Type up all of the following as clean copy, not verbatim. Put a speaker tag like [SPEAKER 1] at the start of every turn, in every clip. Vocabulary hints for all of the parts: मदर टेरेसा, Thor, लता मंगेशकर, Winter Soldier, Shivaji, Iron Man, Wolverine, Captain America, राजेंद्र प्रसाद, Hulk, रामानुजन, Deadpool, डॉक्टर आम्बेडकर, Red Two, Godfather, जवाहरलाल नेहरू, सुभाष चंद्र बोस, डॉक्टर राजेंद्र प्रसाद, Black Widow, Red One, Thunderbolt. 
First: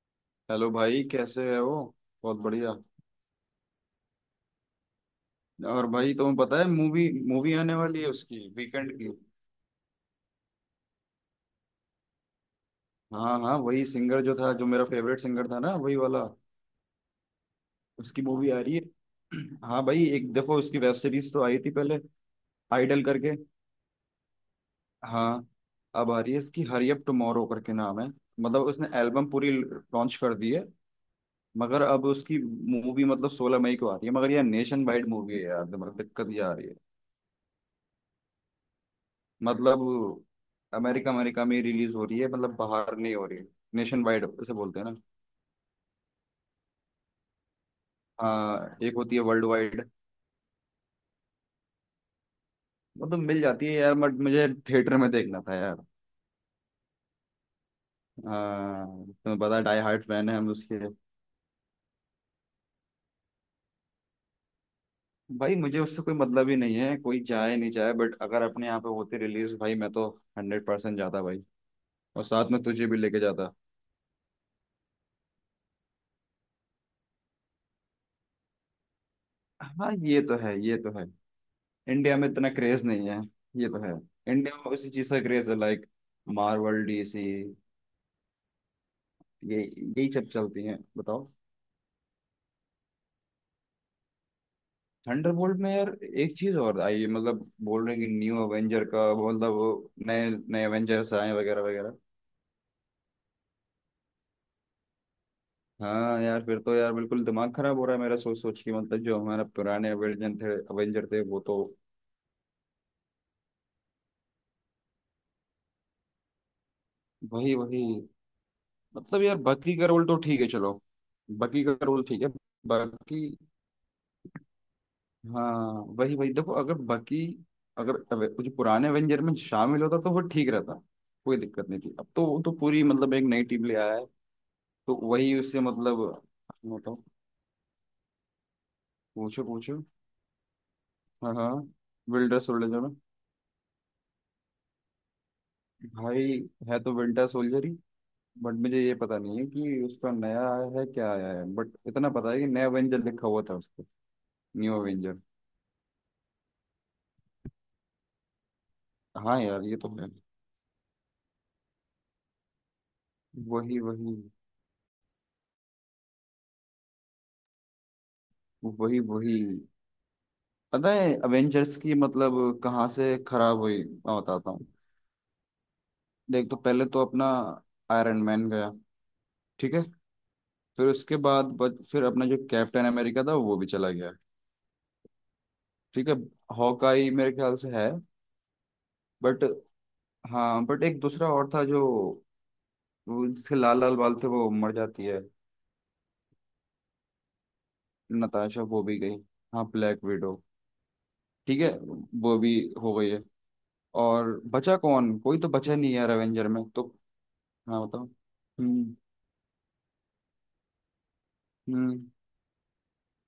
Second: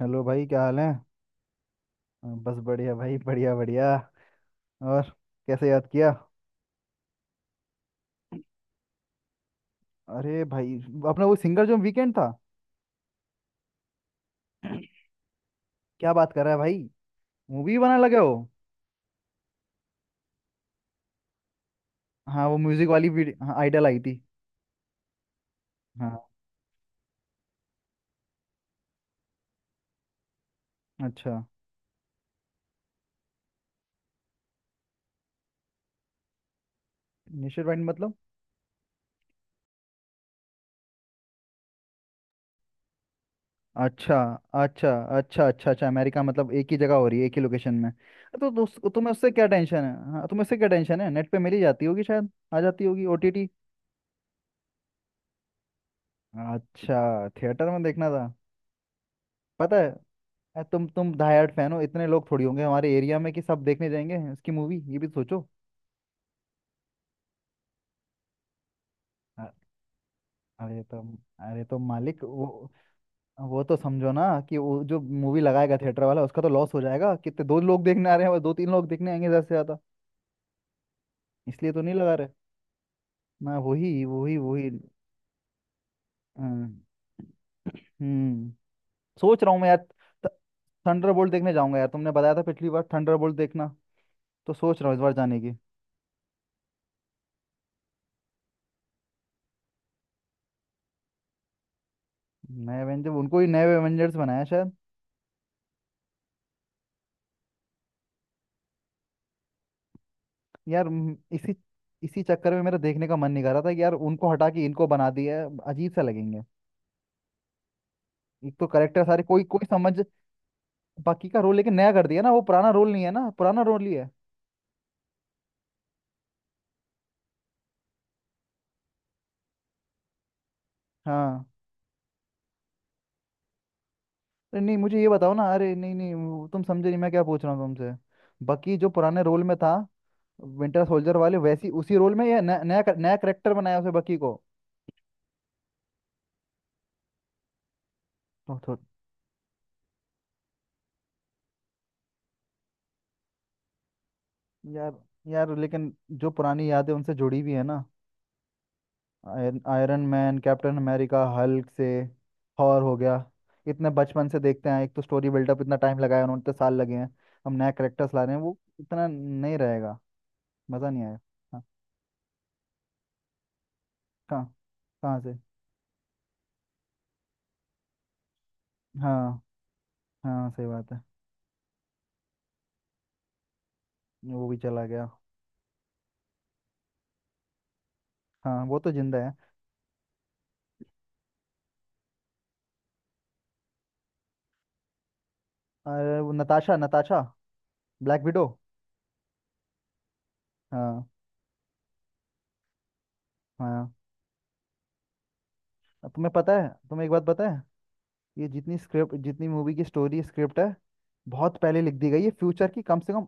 [SPEAKER 1] Hello भाई, क्या
[SPEAKER 2] hello
[SPEAKER 1] हाल है।
[SPEAKER 2] भाई, कैसे है वो। बहुत
[SPEAKER 1] बस
[SPEAKER 2] बढ़िया।
[SPEAKER 1] बढ़िया भाई, बढ़िया बढ़िया। और कैसे याद
[SPEAKER 2] और
[SPEAKER 1] किया।
[SPEAKER 2] भाई तुम्हें पता है मूवी मूवी आने वाली है उसकी, वीकेंड की।
[SPEAKER 1] अरे भाई, अपना वो सिंगर जो वीकेंड था।
[SPEAKER 2] हाँ हाँ, वही सिंगर जो था, जो मेरा फेवरेट सिंगर था ना, वही
[SPEAKER 1] क्या
[SPEAKER 2] वाला।
[SPEAKER 1] बात कर रहा है भाई, मूवी बनाने लगे
[SPEAKER 2] उसकी
[SPEAKER 1] हो।
[SPEAKER 2] मूवी आ रही है। हाँ भाई, एक देखो उसकी वेब सीरीज तो आई थी पहले,
[SPEAKER 1] हाँ वो म्यूजिक
[SPEAKER 2] आइडल
[SPEAKER 1] वाली
[SPEAKER 2] करके।
[SPEAKER 1] वीडियो, हाँ आइडल आई थी।
[SPEAKER 2] हाँ। अब आ
[SPEAKER 1] हाँ।
[SPEAKER 2] रही है, इसकी हरी अप टुमारो करके नाम है। मतलब उसने एल्बम पूरी लॉन्च कर दी है।
[SPEAKER 1] अच्छा।
[SPEAKER 2] मगर अब उसकी मूवी मतलब 16 मई को आ रही है, मगर यार नेशन वाइड मूवी है यार, दिमाग दिक्कत ये आ रही है।
[SPEAKER 1] नेचर वाइड मतलब।
[SPEAKER 2] मतलब अमेरिका अमेरिका में रिलीज हो रही है, मतलब बाहर नहीं हो रही है। नेशन
[SPEAKER 1] अच्छा
[SPEAKER 2] वाइड ऐसे बोलते हैं
[SPEAKER 1] अच्छा
[SPEAKER 2] ना।
[SPEAKER 1] अच्छा। अच्छा अच्छा, अमेरिका मतलब एक ही जगह हो रही है, एक ही लोकेशन में। तो, तो
[SPEAKER 2] हाँ,
[SPEAKER 1] उस-
[SPEAKER 2] एक
[SPEAKER 1] तुम्हें
[SPEAKER 2] होती है
[SPEAKER 1] उससे
[SPEAKER 2] वर्ल्ड
[SPEAKER 1] क्या टेंशन
[SPEAKER 2] वाइड,
[SPEAKER 1] है, हाँ तुम्हें उससे क्या टेंशन है, नेट पे मिल ही जाती होगी, शायद आ जाती होगी
[SPEAKER 2] मतलब मिल
[SPEAKER 1] ओटीटी।
[SPEAKER 2] जाती है यार, बट मुझे थिएटर में देखना था यार।
[SPEAKER 1] अच्छा थिएटर में देखना था।
[SPEAKER 2] हाँ, तुम्हें पता है
[SPEAKER 1] पता
[SPEAKER 2] डाई
[SPEAKER 1] है।
[SPEAKER 2] हार्ट फैन है हम
[SPEAKER 1] अ,
[SPEAKER 2] उसके।
[SPEAKER 1] तुम डाई हार्ड फैन हो, इतने लोग थोड़ी होंगे हमारे एरिया में कि सब देखने जाएंगे इसकी मूवी, ये भी सोचो।
[SPEAKER 2] भाई मुझे उससे कोई मतलब ही नहीं है, कोई चाहे नहीं चाहे, बट अगर अपने यहाँ पे होती
[SPEAKER 1] अ-
[SPEAKER 2] रिलीज भाई, मैं तो हंड्रेड
[SPEAKER 1] अरे
[SPEAKER 2] परसेंट
[SPEAKER 1] तो,
[SPEAKER 2] जाता भाई,
[SPEAKER 1] अरे तो मालिक
[SPEAKER 2] और
[SPEAKER 1] वो
[SPEAKER 2] साथ में तुझे भी लेके जाता।
[SPEAKER 1] वो तो समझो ना कि वो जो मूवी लगाएगा थिएटर वाला, उसका तो लॉस हो जाएगा। कितने दो लोग देखने आ रहे हैं, बस दो तीन लोग देखने आएंगे ज्यादा से ज्यादा।
[SPEAKER 2] हाँ ये तो है, ये तो है।
[SPEAKER 1] इसलिए तो नहीं लगा
[SPEAKER 2] इंडिया में
[SPEAKER 1] रहे।
[SPEAKER 2] इतना क्रेज नहीं है।
[SPEAKER 1] मैं
[SPEAKER 2] ये तो है।
[SPEAKER 1] वही वही
[SPEAKER 2] इंडिया
[SPEAKER 1] वही
[SPEAKER 2] में उसी चीज का क्रेज है, लाइक
[SPEAKER 1] हाँ।
[SPEAKER 2] Marvel, DC.
[SPEAKER 1] हम्म। सोच रहा हूँ
[SPEAKER 2] ये
[SPEAKER 1] मैं यार,
[SPEAKER 2] यही सब चलती हैं,
[SPEAKER 1] थंडरबोल्ट
[SPEAKER 2] बताओ।
[SPEAKER 1] देखने जाऊंगा यार। तुमने बताया था पिछली बार थंडरबोल्ट देखना, तो सोच रहा हूँ इस बार जाने की।
[SPEAKER 2] थंडरबोल्ट में यार एक चीज और आई है, मतलब बोल रहे हैं कि न्यू अवेंजर का मतलब, वो नए नए अवेंजर्स आए वगैरह वगैरह।
[SPEAKER 1] नए एवेंजर, उनको ही नए एवेंजर्स बनाया शायद।
[SPEAKER 2] हाँ यार फिर तो यार बिल्कुल दिमाग खराब हो रहा है मेरा सोच सोच के, मतलब जो हमारा पुराने अवेंजर थे,
[SPEAKER 1] यार
[SPEAKER 2] अवेंजर
[SPEAKER 1] म-
[SPEAKER 2] थे वो
[SPEAKER 1] इसी
[SPEAKER 2] तो,
[SPEAKER 1] इसी चक्कर में मेरा देखने का मन नहीं कर रहा था कि यार उनको हटा के इनको बना दिया है, अजीब सा लगेंगे।
[SPEAKER 2] वही वही।
[SPEAKER 1] एक तो करेक्टर सारे,
[SPEAKER 2] मतलब यार
[SPEAKER 1] कोई कोई
[SPEAKER 2] बाकी का
[SPEAKER 1] समझ।
[SPEAKER 2] रोल तो ठीक है, चलो।
[SPEAKER 1] बाकी का रोल,
[SPEAKER 2] बाकी
[SPEAKER 1] लेकिन
[SPEAKER 2] का
[SPEAKER 1] नया
[SPEAKER 2] रोल
[SPEAKER 1] कर दिया
[SPEAKER 2] ठीक है।
[SPEAKER 1] ना, वो पुराना रोल नहीं है
[SPEAKER 2] बाकी।
[SPEAKER 1] ना, पुराना रोल ही है।
[SPEAKER 2] हाँ वही वही। देखो अगर बाकी, अगर जो पुराने एवेंजर में शामिल होता तो वो ठीक रहता, कोई
[SPEAKER 1] हाँ।
[SPEAKER 2] दिक्कत नहीं थी। अब तो वो तो पूरी मतलब एक नई टीम ले आया है।
[SPEAKER 1] अरे नहीं
[SPEAKER 2] तो
[SPEAKER 1] मुझे ये बताओ
[SPEAKER 2] वही
[SPEAKER 1] ना,
[SPEAKER 2] उससे
[SPEAKER 1] अरे नहीं
[SPEAKER 2] मतलब,
[SPEAKER 1] नहीं वो तुम समझे नहीं
[SPEAKER 2] बताओ।
[SPEAKER 1] मैं क्या पूछ रहा हूँ तुमसे। बाकी जो पुराने रोल
[SPEAKER 2] पूछो
[SPEAKER 1] में था,
[SPEAKER 2] पूछो।
[SPEAKER 1] विंटर सोल्जर
[SPEAKER 2] हाँ
[SPEAKER 1] वाले
[SPEAKER 2] हाँ,
[SPEAKER 1] वैसी उसी रोल में
[SPEAKER 2] विंटर
[SPEAKER 1] या न-
[SPEAKER 2] सोल्जर
[SPEAKER 1] नया
[SPEAKER 2] में
[SPEAKER 1] नया करेक्टर बनाया उसे बकी को।
[SPEAKER 2] भाई है तो विंटर सोल्जर ही। बट
[SPEAKER 1] तो
[SPEAKER 2] मुझे ये पता नहीं है कि उसका नया आया है क्या आया है, बट इतना पता है कि नया एवेंजर लिखा हुआ था उसको, न्यू
[SPEAKER 1] यार,
[SPEAKER 2] एवेंजर।
[SPEAKER 1] यार लेकिन जो पुरानी यादें उनसे जुड़ी हुई है ना।
[SPEAKER 2] हाँ
[SPEAKER 1] आयरन
[SPEAKER 2] यार ये तो
[SPEAKER 1] आयरन
[SPEAKER 2] है।
[SPEAKER 1] मैन, कैप्टन अमेरिका, हल्क से, थॉर हो गया।
[SPEAKER 2] वही
[SPEAKER 1] इतने
[SPEAKER 2] वही
[SPEAKER 1] बचपन से देखते हैं, एक तो स्टोरी बिल्डअप इतना टाइम लगाया उन्होंने, इतने साल लगे हैं। हम नया करेक्टर्स ला रहे हैं, वो
[SPEAKER 2] वही
[SPEAKER 1] इतना
[SPEAKER 2] वही।
[SPEAKER 1] नहीं रहेगा। मज़ा
[SPEAKER 2] पता
[SPEAKER 1] नहीं
[SPEAKER 2] है
[SPEAKER 1] आएगा। हाँ।
[SPEAKER 2] अवेंजर्स की मतलब कहाँ से खराब हुई, मैं
[SPEAKER 1] कहाँ,
[SPEAKER 2] बताता हूँ।
[SPEAKER 1] कहाँ से।
[SPEAKER 2] देख तो पहले तो अपना आयरन मैन गया,
[SPEAKER 1] हाँ
[SPEAKER 2] ठीक है।
[SPEAKER 1] हाँ सही
[SPEAKER 2] फिर
[SPEAKER 1] बात है।
[SPEAKER 2] उसके बाद फिर अपना जो कैप्टन अमेरिका था वो भी चला गया,
[SPEAKER 1] वो भी चला गया।
[SPEAKER 2] ठीक है। हॉकाई मेरे ख्याल से है,
[SPEAKER 1] हाँ वो तो जिंदा है।
[SPEAKER 2] बट हाँ, बट एक दूसरा और था जो, वो जिसके लाल लाल बाल थे वो मर जाती है,
[SPEAKER 1] अरे वो Natasha, Natasha, Black Widow.
[SPEAKER 2] Natasha, वो भी गई। हाँ, ब्लैक विडो,
[SPEAKER 1] हाँ
[SPEAKER 2] ठीक है। वो भी हो गई है।
[SPEAKER 1] हाँ।
[SPEAKER 2] और बचा कौन, कोई तो बचा नहीं है
[SPEAKER 1] अब
[SPEAKER 2] यार
[SPEAKER 1] तुम्हें
[SPEAKER 2] एवेंजर
[SPEAKER 1] पता
[SPEAKER 2] में
[SPEAKER 1] है,
[SPEAKER 2] तो।
[SPEAKER 1] तुम्हें एक बात पता है।
[SPEAKER 2] हाँ बताओ।
[SPEAKER 1] ये जितनी
[SPEAKER 2] हम्म
[SPEAKER 1] स्क्रिप्ट, जितनी मूवी की स्टोरी स्क्रिप्ट है, बहुत पहले लिख दी
[SPEAKER 2] हम्म।
[SPEAKER 1] गई है, फ्यूचर की कम से कम।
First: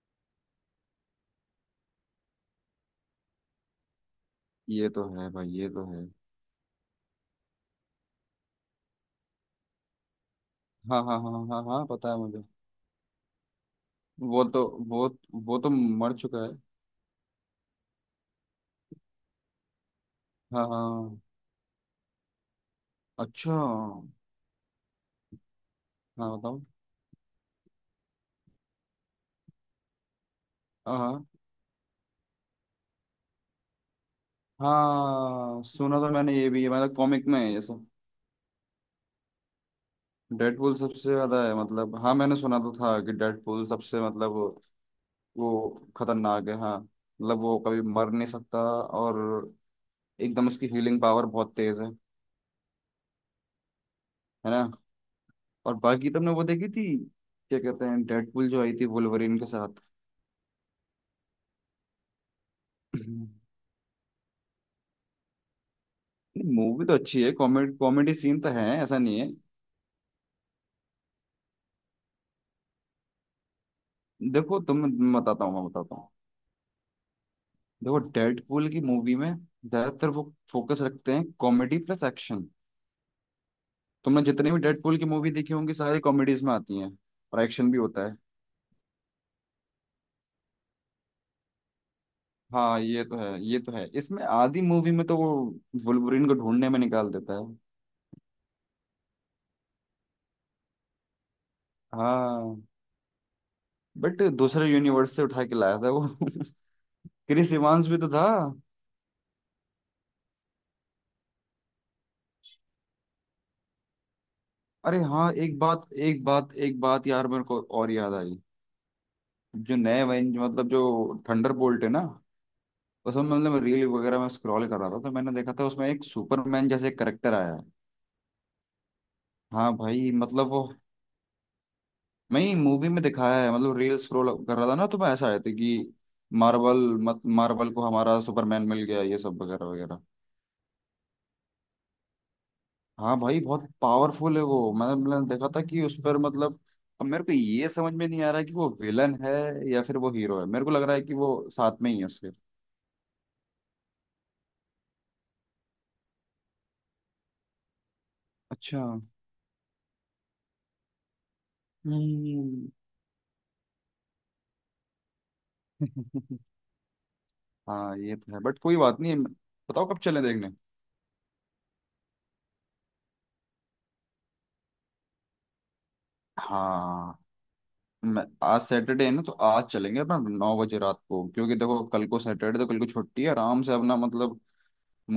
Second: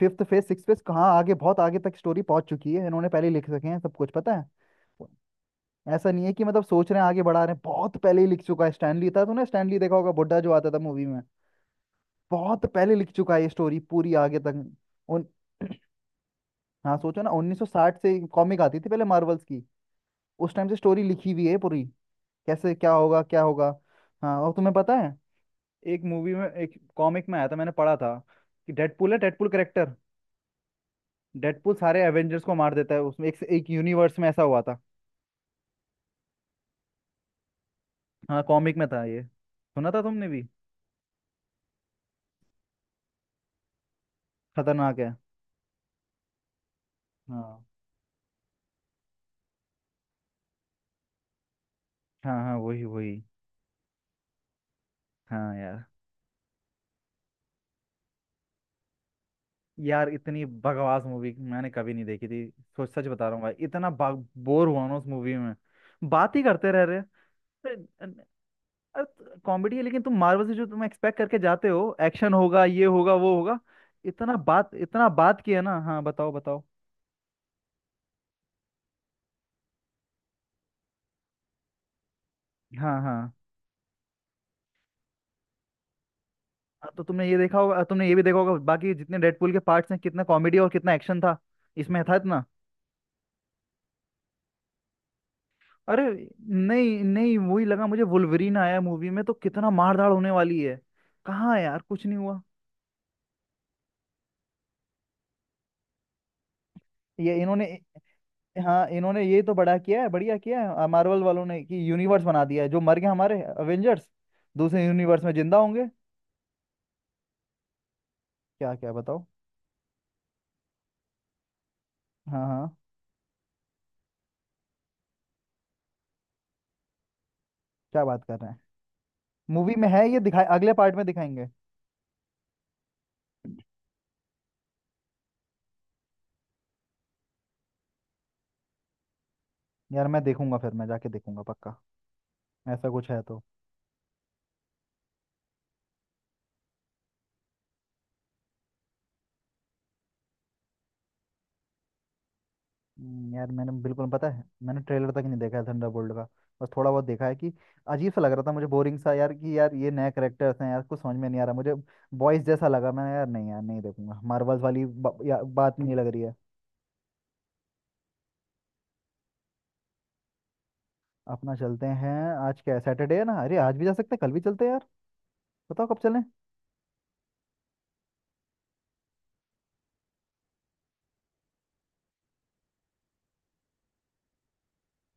[SPEAKER 1] फिफ्थ फेज, सिक्स फेज, कहाँ आगे, बहुत आगे तक स्टोरी पहुंच चुकी है। इन्होंने पहले लिख सके हैं, सब कुछ पता है।
[SPEAKER 2] ये तो है भाई, ये तो है।
[SPEAKER 1] ऐसा नहीं है कि मतलब सोच रहे हैं आगे बढ़ा रहे हैं, बहुत पहले ही लिख चुका है। स्टैनली था, तूने स्टैनली देखा होगा, बुड्ढा जो आता था
[SPEAKER 2] हाँ
[SPEAKER 1] मूवी
[SPEAKER 2] हाँ
[SPEAKER 1] में।
[SPEAKER 2] हाँ हाँ हाँ हाँ, पता है मुझे।
[SPEAKER 1] बहुत पहले लिख चुका है ये स्टोरी, पूरी आगे
[SPEAKER 2] वो
[SPEAKER 1] तक।
[SPEAKER 2] तो वो
[SPEAKER 1] उन।
[SPEAKER 2] वो तो मर चुका है।
[SPEAKER 1] हाँ सोचो ना, 1960 से कॉमिक आती थी पहले मार्वल्स की। उस
[SPEAKER 2] हाँ
[SPEAKER 1] टाइम
[SPEAKER 2] हाँ
[SPEAKER 1] से स्टोरी
[SPEAKER 2] हाँ।
[SPEAKER 1] लिखी हुई है पूरी। कैसे क्या होगा क्या
[SPEAKER 2] अच्छा
[SPEAKER 1] होगा।
[SPEAKER 2] हाँ,
[SPEAKER 1] हाँ, और तुम्हें पता है, एक मूवी में,
[SPEAKER 2] बताओ।
[SPEAKER 1] एक कॉमिक में आया था, मैंने पढ़ा था कि डेडपूल है, डेडपूल करेक्टर।
[SPEAKER 2] हाँ हाँ
[SPEAKER 1] डेडपूल सारे एवेंजर्स को मार देता है, उसमें एक, एक यूनिवर्स में ऐसा हुआ था।
[SPEAKER 2] हाँ, सुना तो मैंने ये भी है, मतलब कॉमिक में है ये सब।
[SPEAKER 1] हाँ, कॉमिक में था, ये सुना था तुमने भी।
[SPEAKER 2] डेडपूल सबसे ज्यादा है, मतलब हाँ मैंने सुना तो था कि डेडपूल सबसे मतलब
[SPEAKER 1] खतरनाक है।
[SPEAKER 2] वो खतरनाक है हाँ, मतलब वो
[SPEAKER 1] हाँ
[SPEAKER 2] कभी मर नहीं सकता। और एकदम उसकी हीलिंग पावर बहुत तेज है
[SPEAKER 1] हाँ। हाँ, वही वही।
[SPEAKER 2] है ना।
[SPEAKER 1] हाँ
[SPEAKER 2] और
[SPEAKER 1] यार।
[SPEAKER 2] बाकी तुमने वो देखी थी, क्या कहते हैं, डेडपूल जो आई थी वुल्वरीन के साथ।
[SPEAKER 1] यार इतनी बकवास मूवी मैंने कभी नहीं देखी थी। सोच, सच बता रहा हूँ भाई, इतना बोर हुआ ना उस मूवी में। बात ही करते रह
[SPEAKER 2] मूवी तो
[SPEAKER 1] रहे।
[SPEAKER 2] अच्छी है, कॉमेडी कॉमेडी
[SPEAKER 1] अरे,
[SPEAKER 2] सीन तो है, ऐसा नहीं है।
[SPEAKER 1] अरे कॉमेडी है लेकिन तुम मार्वल से जो तुम एक्सपेक्ट करके जाते हो, एक्शन होगा, ये होगा, वो होगा। इतना
[SPEAKER 2] देखो
[SPEAKER 1] बात,
[SPEAKER 2] तुम,
[SPEAKER 1] इतना
[SPEAKER 2] मैं
[SPEAKER 1] बात
[SPEAKER 2] बताता हूँ
[SPEAKER 1] किया
[SPEAKER 2] मैं
[SPEAKER 1] ना।
[SPEAKER 2] बताता
[SPEAKER 1] हाँ
[SPEAKER 2] हूँ।
[SPEAKER 1] बताओ बताओ।
[SPEAKER 2] देखो डेडपूल की मूवी में ज्यादातर वो फोकस रखते हैं कॉमेडी प्लस एक्शन।
[SPEAKER 1] हाँ हाँ।
[SPEAKER 2] तुमने जितनी भी डेडपूल की मूवी देखी होंगी सारी कॉमेडीज में आती
[SPEAKER 1] हाँ,
[SPEAKER 2] हैं
[SPEAKER 1] तो तुमने ये
[SPEAKER 2] और
[SPEAKER 1] देखा
[SPEAKER 2] एक्शन भी
[SPEAKER 1] होगा,
[SPEAKER 2] होता
[SPEAKER 1] तुमने ये
[SPEAKER 2] है।
[SPEAKER 1] भी देखा होगा, बाकी जितने डेडपूल के पार्ट्स हैं, कितना कॉमेडी और कितना एक्शन था। इसमें था इतना।
[SPEAKER 2] हाँ ये तो है, ये तो है। इसमें आधी मूवी में तो वो
[SPEAKER 1] अरे,
[SPEAKER 2] वुल्वरीन को ढूंढने में
[SPEAKER 1] नहीं
[SPEAKER 2] निकाल
[SPEAKER 1] नहीं
[SPEAKER 2] देता है।
[SPEAKER 1] वही लगा मुझे, वुल्वरीन आया मूवी में तो कितना मारधाड़ होने वाली है। कहाँ है यार, कुछ नहीं हुआ।
[SPEAKER 2] हाँ, बट दूसरे यूनिवर्स से उठा के लाया था वो। क्रिस
[SPEAKER 1] ये इन्होंने।
[SPEAKER 2] इवांस भी तो था।
[SPEAKER 1] हाँ, इन्होंने ये तो बड़ा किया है, बढ़िया किया है मार्वल वालों ने कि यूनिवर्स बना दिया है। जो मर गए हमारे अवेंजर्स, दूसरे
[SPEAKER 2] अरे
[SPEAKER 1] यूनिवर्स
[SPEAKER 2] हाँ
[SPEAKER 1] में जिंदा
[SPEAKER 2] एक
[SPEAKER 1] होंगे।
[SPEAKER 2] बात एक बात एक बात यार, मेरे को और याद आई।
[SPEAKER 1] क्या, क्या बताओ।
[SPEAKER 2] जो नए वेंज मतलब जो थंडर बोल्ट है ना,
[SPEAKER 1] हाँ हाँ।
[SPEAKER 2] उसमें मतलब रील वगैरह में स्क्रॉल कर रहा था तो मैंने देखा था, उसमें एक सुपरमैन जैसे करेक्टर आया है।
[SPEAKER 1] क्या बात कर रहे हैं।
[SPEAKER 2] हाँ
[SPEAKER 1] मूवी में है,
[SPEAKER 2] भाई
[SPEAKER 1] ये दिखाए,
[SPEAKER 2] मतलब वो,
[SPEAKER 1] अगले पार्ट में दिखाएंगे।
[SPEAKER 2] मैं मूवी में दिखाया है, मतलब रील स्क्रॉल कर रहा था ना, तो मैं ऐसा आया था कि मार्वल, मत मार्वल को हमारा सुपरमैन मिल गया ये सब वगैरह वगैरह।
[SPEAKER 1] यार मैं देखूंगा, फिर मैं जाके देखूंगा पक्का। ऐसा कुछ
[SPEAKER 2] हाँ
[SPEAKER 1] है
[SPEAKER 2] भाई
[SPEAKER 1] तो।
[SPEAKER 2] बहुत पावरफुल है वो, मैंने मैंने देखा था कि उस पर मतलब, अब मेरे को ये समझ में नहीं आ रहा है कि वो विलन है या फिर वो हीरो है, मेरे को लग रहा है कि वो साथ में ही है उसके।
[SPEAKER 1] यार मैंने बिल्कुल, पता है, मैंने ट्रेलर तक नहीं देखा है थंडरबोल्ट का। बस थोड़ा बहुत देखा है कि अजीब सा लग रहा था मुझे,
[SPEAKER 2] अच्छा।
[SPEAKER 1] बोरिंग सा यार, कि यार ये नए करेक्टर्स हैं यार, कुछ समझ में नहीं आ रहा मुझे। बॉयज जैसा
[SPEAKER 2] हम्म।
[SPEAKER 1] लगा मैंने यार, नहीं यार नहीं देखूंगा मार्वल्स वाली बात नहीं लग रही है।
[SPEAKER 2] हाँ ये तो है, बट कोई बात नहीं। बताओ कब चलें देखने।
[SPEAKER 1] अपना चलते हैं। आज क्या है, सैटरडे है ना, अरे आज भी जा सकते हैं, कल भी चलते हैं यार। बताओ कब चलें।
[SPEAKER 2] हाँ मैं, आज सैटरडे है ना, तो आज चलेंगे अपना 9 बजे रात को, क्योंकि देखो कल को सैटरडे, तो कल को छुट्टी है, आराम से अपना मतलब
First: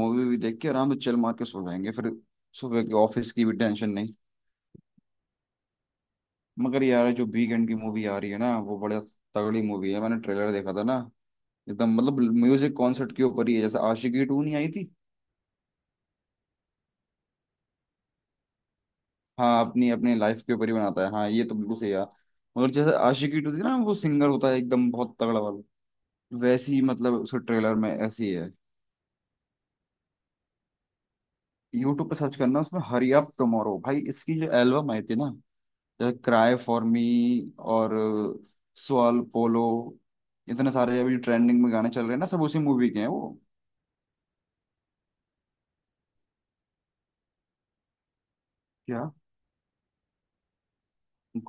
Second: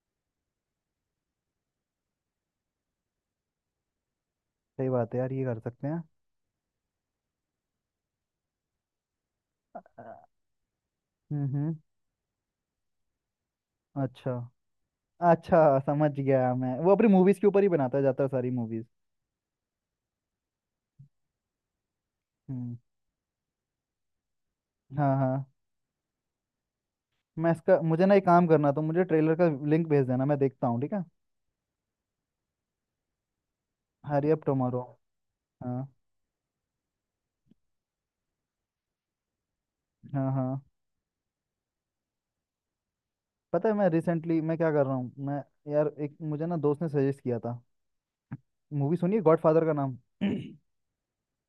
[SPEAKER 2] मूवी भी देख के आराम से चिल मार के सो जाएंगे, फिर सुबह के ऑफिस की भी टेंशन नहीं।
[SPEAKER 1] सही बात है यार, ये कर सकते हैं।
[SPEAKER 2] मगर यार जो वीकेंड की मूवी आ रही है ना वो बड़ा तगड़ी मूवी है,
[SPEAKER 1] अ,
[SPEAKER 2] मैंने ट्रेलर देखा था ना,
[SPEAKER 1] हम्म।
[SPEAKER 2] एकदम मतलब म्यूजिक कॉन्सर्ट के ऊपर ही है, जैसे आशिकी
[SPEAKER 1] अच्छा,
[SPEAKER 2] टू नहीं आई थी।
[SPEAKER 1] अच्छा समझ गया मैं। वो अपनी मूवीज के ऊपर ही बनाता जाता है सारी मूवीज।
[SPEAKER 2] हाँ अपनी अपनी लाइफ के ऊपर ही बनाता है, हाँ ये तो बिल्कुल सही है। मगर
[SPEAKER 1] हम्म।
[SPEAKER 2] जैसे आशिकी टू थी ना, वो सिंगर होता है एकदम
[SPEAKER 1] हाँ
[SPEAKER 2] बहुत तगड़ा
[SPEAKER 1] हाँ।
[SPEAKER 2] वाला, वैसी ही मतलब उसके
[SPEAKER 1] मैं
[SPEAKER 2] ट्रेलर
[SPEAKER 1] इसका,
[SPEAKER 2] में
[SPEAKER 1] मुझे ना एक
[SPEAKER 2] ऐसी
[SPEAKER 1] काम
[SPEAKER 2] है।
[SPEAKER 1] करना, तो मुझे ट्रेलर का लिंक भेज देना, मैं देखता हूँ, ठीक है।
[SPEAKER 2] यूट्यूब पे सर्च करना, उसमें हरी अप टुमारो, भाई
[SPEAKER 1] हरी
[SPEAKER 2] इसकी
[SPEAKER 1] अप
[SPEAKER 2] जो
[SPEAKER 1] टुमारो।
[SPEAKER 2] एल्बम आई थी ना,
[SPEAKER 1] हाँ
[SPEAKER 2] जैसे क्राई फॉर मी और सवाल पोलो,
[SPEAKER 1] हाँ हाँ।
[SPEAKER 2] इतने सारे अभी ट्रेंडिंग में गाने चल रहे हैं ना, सब उसी मूवी के हैं वो।
[SPEAKER 1] पता है मैं रिसेंटली, मैं क्या कर रहा हूँ मैं, यार एक मुझे ना दोस्त ने सजेस्ट किया था। मूवी
[SPEAKER 2] क्या।
[SPEAKER 1] सुनिए गॉडफादर का नाम।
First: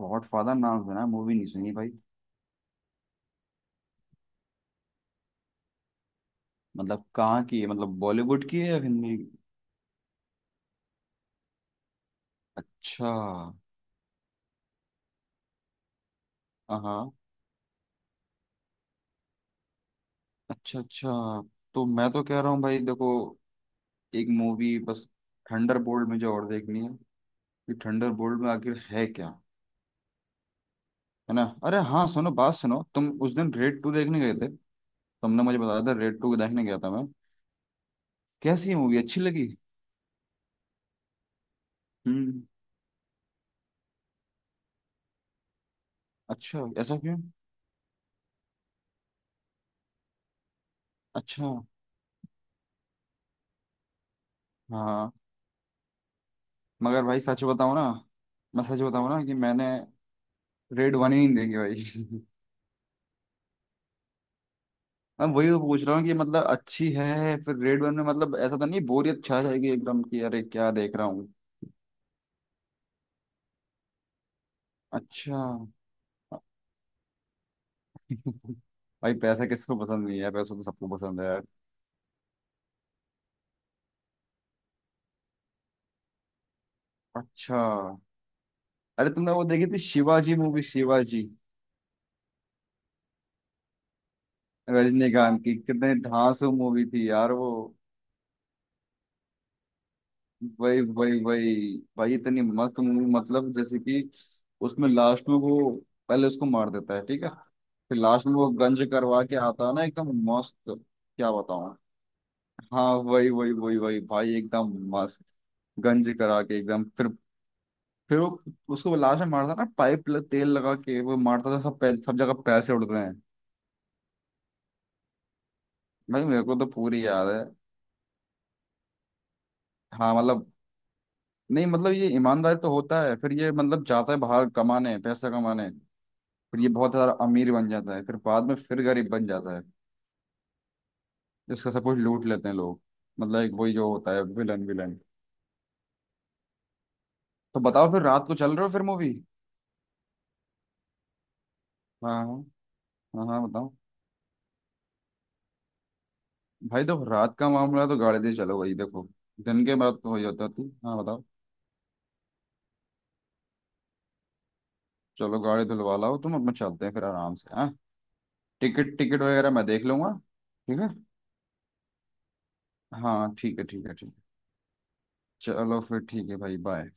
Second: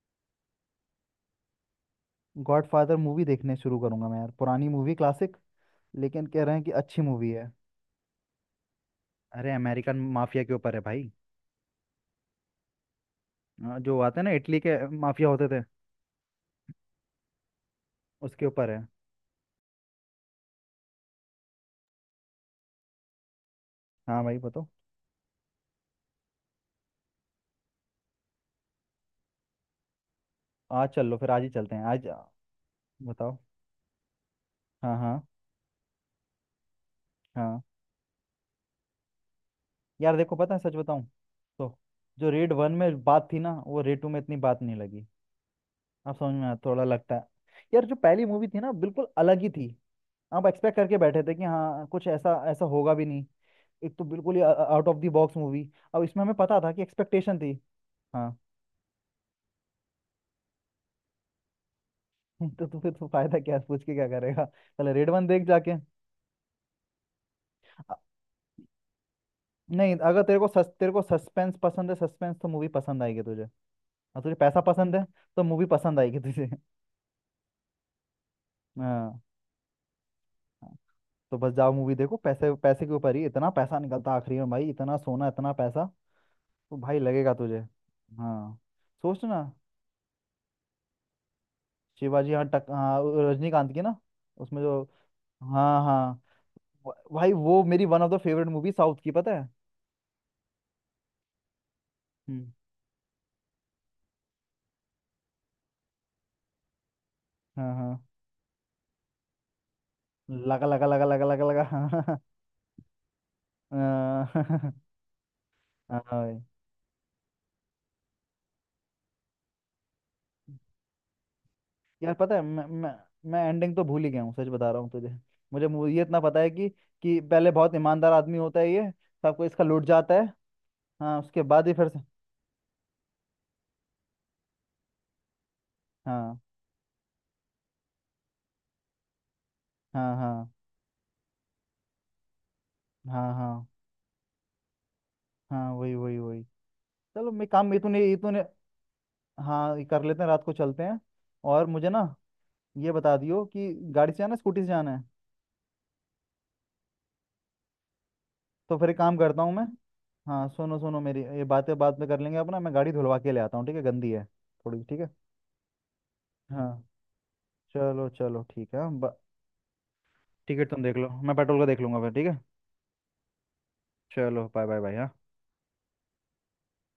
[SPEAKER 2] गॉड फादर नाम सुना है, मूवी नहीं सुनी भाई।
[SPEAKER 1] गॉडफादर मूवी देखने शुरू करूंगा मैं यार, पुरानी मूवी, क्लासिक। लेकिन कह रहे हैं कि अच्छी
[SPEAKER 2] मतलब
[SPEAKER 1] मूवी
[SPEAKER 2] कहाँ
[SPEAKER 1] है।
[SPEAKER 2] की है, मतलब बॉलीवुड की है या हिंदी।
[SPEAKER 1] अरे अमेरिकन माफिया के ऊपर है भाई।
[SPEAKER 2] अच्छा
[SPEAKER 1] हाँ, जो आते हैं ना इटली के माफिया होते थे,
[SPEAKER 2] हाँ।
[SPEAKER 1] उसके ऊपर है।
[SPEAKER 2] अच्छा अच्छा, तो मैं तो कह रहा हूँ भाई देखो,
[SPEAKER 1] हाँ
[SPEAKER 2] एक
[SPEAKER 1] भाई बताओ।
[SPEAKER 2] मूवी बस, थंडर बोल्ट मुझे और देखनी है, कि थंडर बोल्ट में आखिर है क्या।
[SPEAKER 1] आज चल लो, फिर
[SPEAKER 2] है
[SPEAKER 1] आज
[SPEAKER 2] ना।
[SPEAKER 1] ही चलते
[SPEAKER 2] अरे
[SPEAKER 1] हैं।
[SPEAKER 2] हाँ सुनो बात सुनो, तुम उस
[SPEAKER 1] बताओ।
[SPEAKER 2] दिन रेड टू देखने गए थे,
[SPEAKER 1] हाँ हाँ।
[SPEAKER 2] तुमने मुझे बताया था रेड टू देखने गया था मैं,
[SPEAKER 1] हाँ
[SPEAKER 2] कैसी मूवी, अच्छी लगी।
[SPEAKER 1] यार देखो, पता है सच बताऊं तो, जो
[SPEAKER 2] हम्म।
[SPEAKER 1] रेड वन में बात थी ना, वो रेड टू में इतनी बात नहीं लगी। अब समझ में आया,
[SPEAKER 2] अच्छा
[SPEAKER 1] थोड़ा
[SPEAKER 2] ऐसा
[SPEAKER 1] लगता
[SPEAKER 2] क्यों।
[SPEAKER 1] है। यार जो पहली मूवी थी ना, बिल्कुल अलग ही थी। आप एक्सपेक्ट करके बैठे थे कि
[SPEAKER 2] अच्छा
[SPEAKER 1] हाँ, कुछ ऐसा ऐसा होगा भी नहीं। एक तो बिल्कुल ही आउट ऑफ द
[SPEAKER 2] हाँ।
[SPEAKER 1] Box movie. अब इसमें हमें पता था कि
[SPEAKER 2] मगर भाई
[SPEAKER 1] एक्सपेक्टेशन
[SPEAKER 2] सच
[SPEAKER 1] थी।
[SPEAKER 2] बताऊँ ना,
[SPEAKER 1] हाँ।
[SPEAKER 2] मैं सच बताऊँ ना कि मैंने रेड वन ही नहीं देखी भाई।
[SPEAKER 1] तो फिर तो फायदा क्या है, पूछ के क्या करेगा, पहले रेड वन
[SPEAKER 2] मैं
[SPEAKER 1] देख
[SPEAKER 2] वही तो
[SPEAKER 1] जाके
[SPEAKER 2] पूछ रहा हूँ कि मतलब अच्छी है फिर रेड वन में, मतलब ऐसा तो नहीं बोरियत छा जाएगी
[SPEAKER 1] नहीं,
[SPEAKER 2] एकदम कि
[SPEAKER 1] अगर
[SPEAKER 2] अरे क्या
[SPEAKER 1] तेरे
[SPEAKER 2] देख
[SPEAKER 1] को
[SPEAKER 2] रहा हूँ।
[SPEAKER 1] सस्पेंस पसंद है, सस्पेंस तो मूवी पसंद आएगी तुझे। और तुझे पैसा पसंद है,
[SPEAKER 2] अच्छा।
[SPEAKER 1] तो मूवी पसंद आएगी तुझे।
[SPEAKER 2] भाई
[SPEAKER 1] हाँ।
[SPEAKER 2] पैसा किसको पसंद नहीं है, पैसा तो
[SPEAKER 1] हाँ।
[SPEAKER 2] सबको पसंद है
[SPEAKER 1] तो
[SPEAKER 2] यार।
[SPEAKER 1] बस जाओ मूवी देखो, पैसे, पैसे के ऊपर ही, इतना पैसा निकलता आखिरी में भाई, इतना सोना, इतना पैसा, तो भाई लगेगा तुझे।
[SPEAKER 2] अच्छा।
[SPEAKER 1] हाँ।
[SPEAKER 2] अरे
[SPEAKER 1] सोच
[SPEAKER 2] तुमने
[SPEAKER 1] ना।
[SPEAKER 2] वो देखी थी शिवाजी मूवी, शिवाजी,
[SPEAKER 1] शिवाजी, हाँ टक हाँ वो रजनीकांत की ना, उसमें जो।
[SPEAKER 2] रजनीकांत की
[SPEAKER 1] हाँ
[SPEAKER 2] कितनी
[SPEAKER 1] हाँ,
[SPEAKER 2] धांसू मूवी थी
[SPEAKER 1] भाई
[SPEAKER 2] यार वो।
[SPEAKER 1] वो मेरी one of the favourite movie south की, पता है।
[SPEAKER 2] वही वही वही, भाई इतनी
[SPEAKER 1] हम्म।
[SPEAKER 2] मस्त मूवी, मतलब जैसे कि उसमें लास्ट में वो पहले उसको मार देता है ठीक है,
[SPEAKER 1] हाँ हाँ।
[SPEAKER 2] फिर लास्ट में वो गंज करवा के आता है ना, एकदम मस्त,
[SPEAKER 1] लगा लगा लगा लगा
[SPEAKER 2] क्या
[SPEAKER 1] लगा लगा,
[SPEAKER 2] बताऊं।
[SPEAKER 1] हाँ हाँ।
[SPEAKER 2] हाँ वही वही वही वही
[SPEAKER 1] हाँ
[SPEAKER 2] भाई
[SPEAKER 1] हाँ,
[SPEAKER 2] एकदम मस्त,
[SPEAKER 1] हाँ,
[SPEAKER 2] गंज
[SPEAKER 1] भाई।
[SPEAKER 2] करा के एकदम फिर वो उसको लास्ट में मारता है ना, पाइप तेल लगा के वो मारता था,
[SPEAKER 1] यार
[SPEAKER 2] सब जगह
[SPEAKER 1] पता है, मैं
[SPEAKER 2] पैसे
[SPEAKER 1] मैं
[SPEAKER 2] उड़ते हैं।
[SPEAKER 1] मैं एंडिंग तो भूल ही गया हूँ, सच बता रहा हूँ तुझे। ये इतना
[SPEAKER 2] भाई
[SPEAKER 1] पता
[SPEAKER 2] मेरे
[SPEAKER 1] है
[SPEAKER 2] को तो
[SPEAKER 1] कि
[SPEAKER 2] पूरी
[SPEAKER 1] कि
[SPEAKER 2] याद है।
[SPEAKER 1] पहले बहुत ईमानदार आदमी होता है ये, सबको इसका लुट जाता
[SPEAKER 2] हाँ
[SPEAKER 1] है।
[SPEAKER 2] मतलब,
[SPEAKER 1] हाँ, उसके
[SPEAKER 2] नहीं
[SPEAKER 1] बाद ही फिर
[SPEAKER 2] मतलब
[SPEAKER 1] से।
[SPEAKER 2] ये ईमानदारी तो होता है, फिर ये मतलब जाता है बाहर कमाने, पैसा कमाने, फिर
[SPEAKER 1] हाँ
[SPEAKER 2] ये बहुत सारा अमीर बन जाता है, फिर बाद में फिर गरीब बन जाता है,
[SPEAKER 1] हाँ, हाँ
[SPEAKER 2] इसका सब कुछ लूट लेते हैं लोग,
[SPEAKER 1] हाँ,
[SPEAKER 2] मतलब एक
[SPEAKER 1] हाँ
[SPEAKER 2] वही जो होता है विलन विलन।
[SPEAKER 1] हाँ, वही वही वही। चलो मैं
[SPEAKER 2] तो
[SPEAKER 1] काम, ये
[SPEAKER 2] बताओ
[SPEAKER 1] तूने,
[SPEAKER 2] फिर
[SPEAKER 1] ये
[SPEAKER 2] रात को
[SPEAKER 1] तूने।
[SPEAKER 2] चल रहे हो फिर मूवी।
[SPEAKER 1] हाँ ये कर लेते हैं रात को चलते हैं। और मुझे ना
[SPEAKER 2] हाँ हाँ,
[SPEAKER 1] ये बता
[SPEAKER 2] हाँ
[SPEAKER 1] दियो
[SPEAKER 2] हाँ
[SPEAKER 1] कि
[SPEAKER 2] बताओ।
[SPEAKER 1] गाड़ी से जाना है, स्कूटी से जाना है।
[SPEAKER 2] भाई देखो रात का मामला है तो गाड़ी दे चलो भाई,
[SPEAKER 1] तो फिर एक
[SPEAKER 2] देखो
[SPEAKER 1] काम करता हूँ मैं।
[SPEAKER 2] दिन के बाद तो वही
[SPEAKER 1] हाँ
[SPEAKER 2] होता थी,
[SPEAKER 1] सुनो
[SPEAKER 2] हाँ
[SPEAKER 1] सुनो, मेरी
[SPEAKER 2] बताओ।
[SPEAKER 1] ये बातें बाद में कर लेंगे, अपना मैं गाड़ी धुलवा के ले आता हूँ ठीक है, गंदी है थोड़ी, ठीक है।
[SPEAKER 2] चलो गाड़ी धुलवा लाओ तुम, अपना
[SPEAKER 1] हाँ
[SPEAKER 2] चलते हैं फिर आराम से, हाँ।
[SPEAKER 1] चलो चलो ठीक है
[SPEAKER 2] टिकट टिकट वगैरह मैं देख लूंगा।
[SPEAKER 1] टिकट
[SPEAKER 2] ठीक
[SPEAKER 1] तुम
[SPEAKER 2] है।
[SPEAKER 1] देख लो, मैं पेट्रोल का देख लूंगा फिर, ठीक है।
[SPEAKER 2] हाँ ठीक है ठीक है ठीक है।
[SPEAKER 1] चलो बाय बाय बाय। हाँ।
[SPEAKER 2] चलो फिर ठीक है भाई, बाय।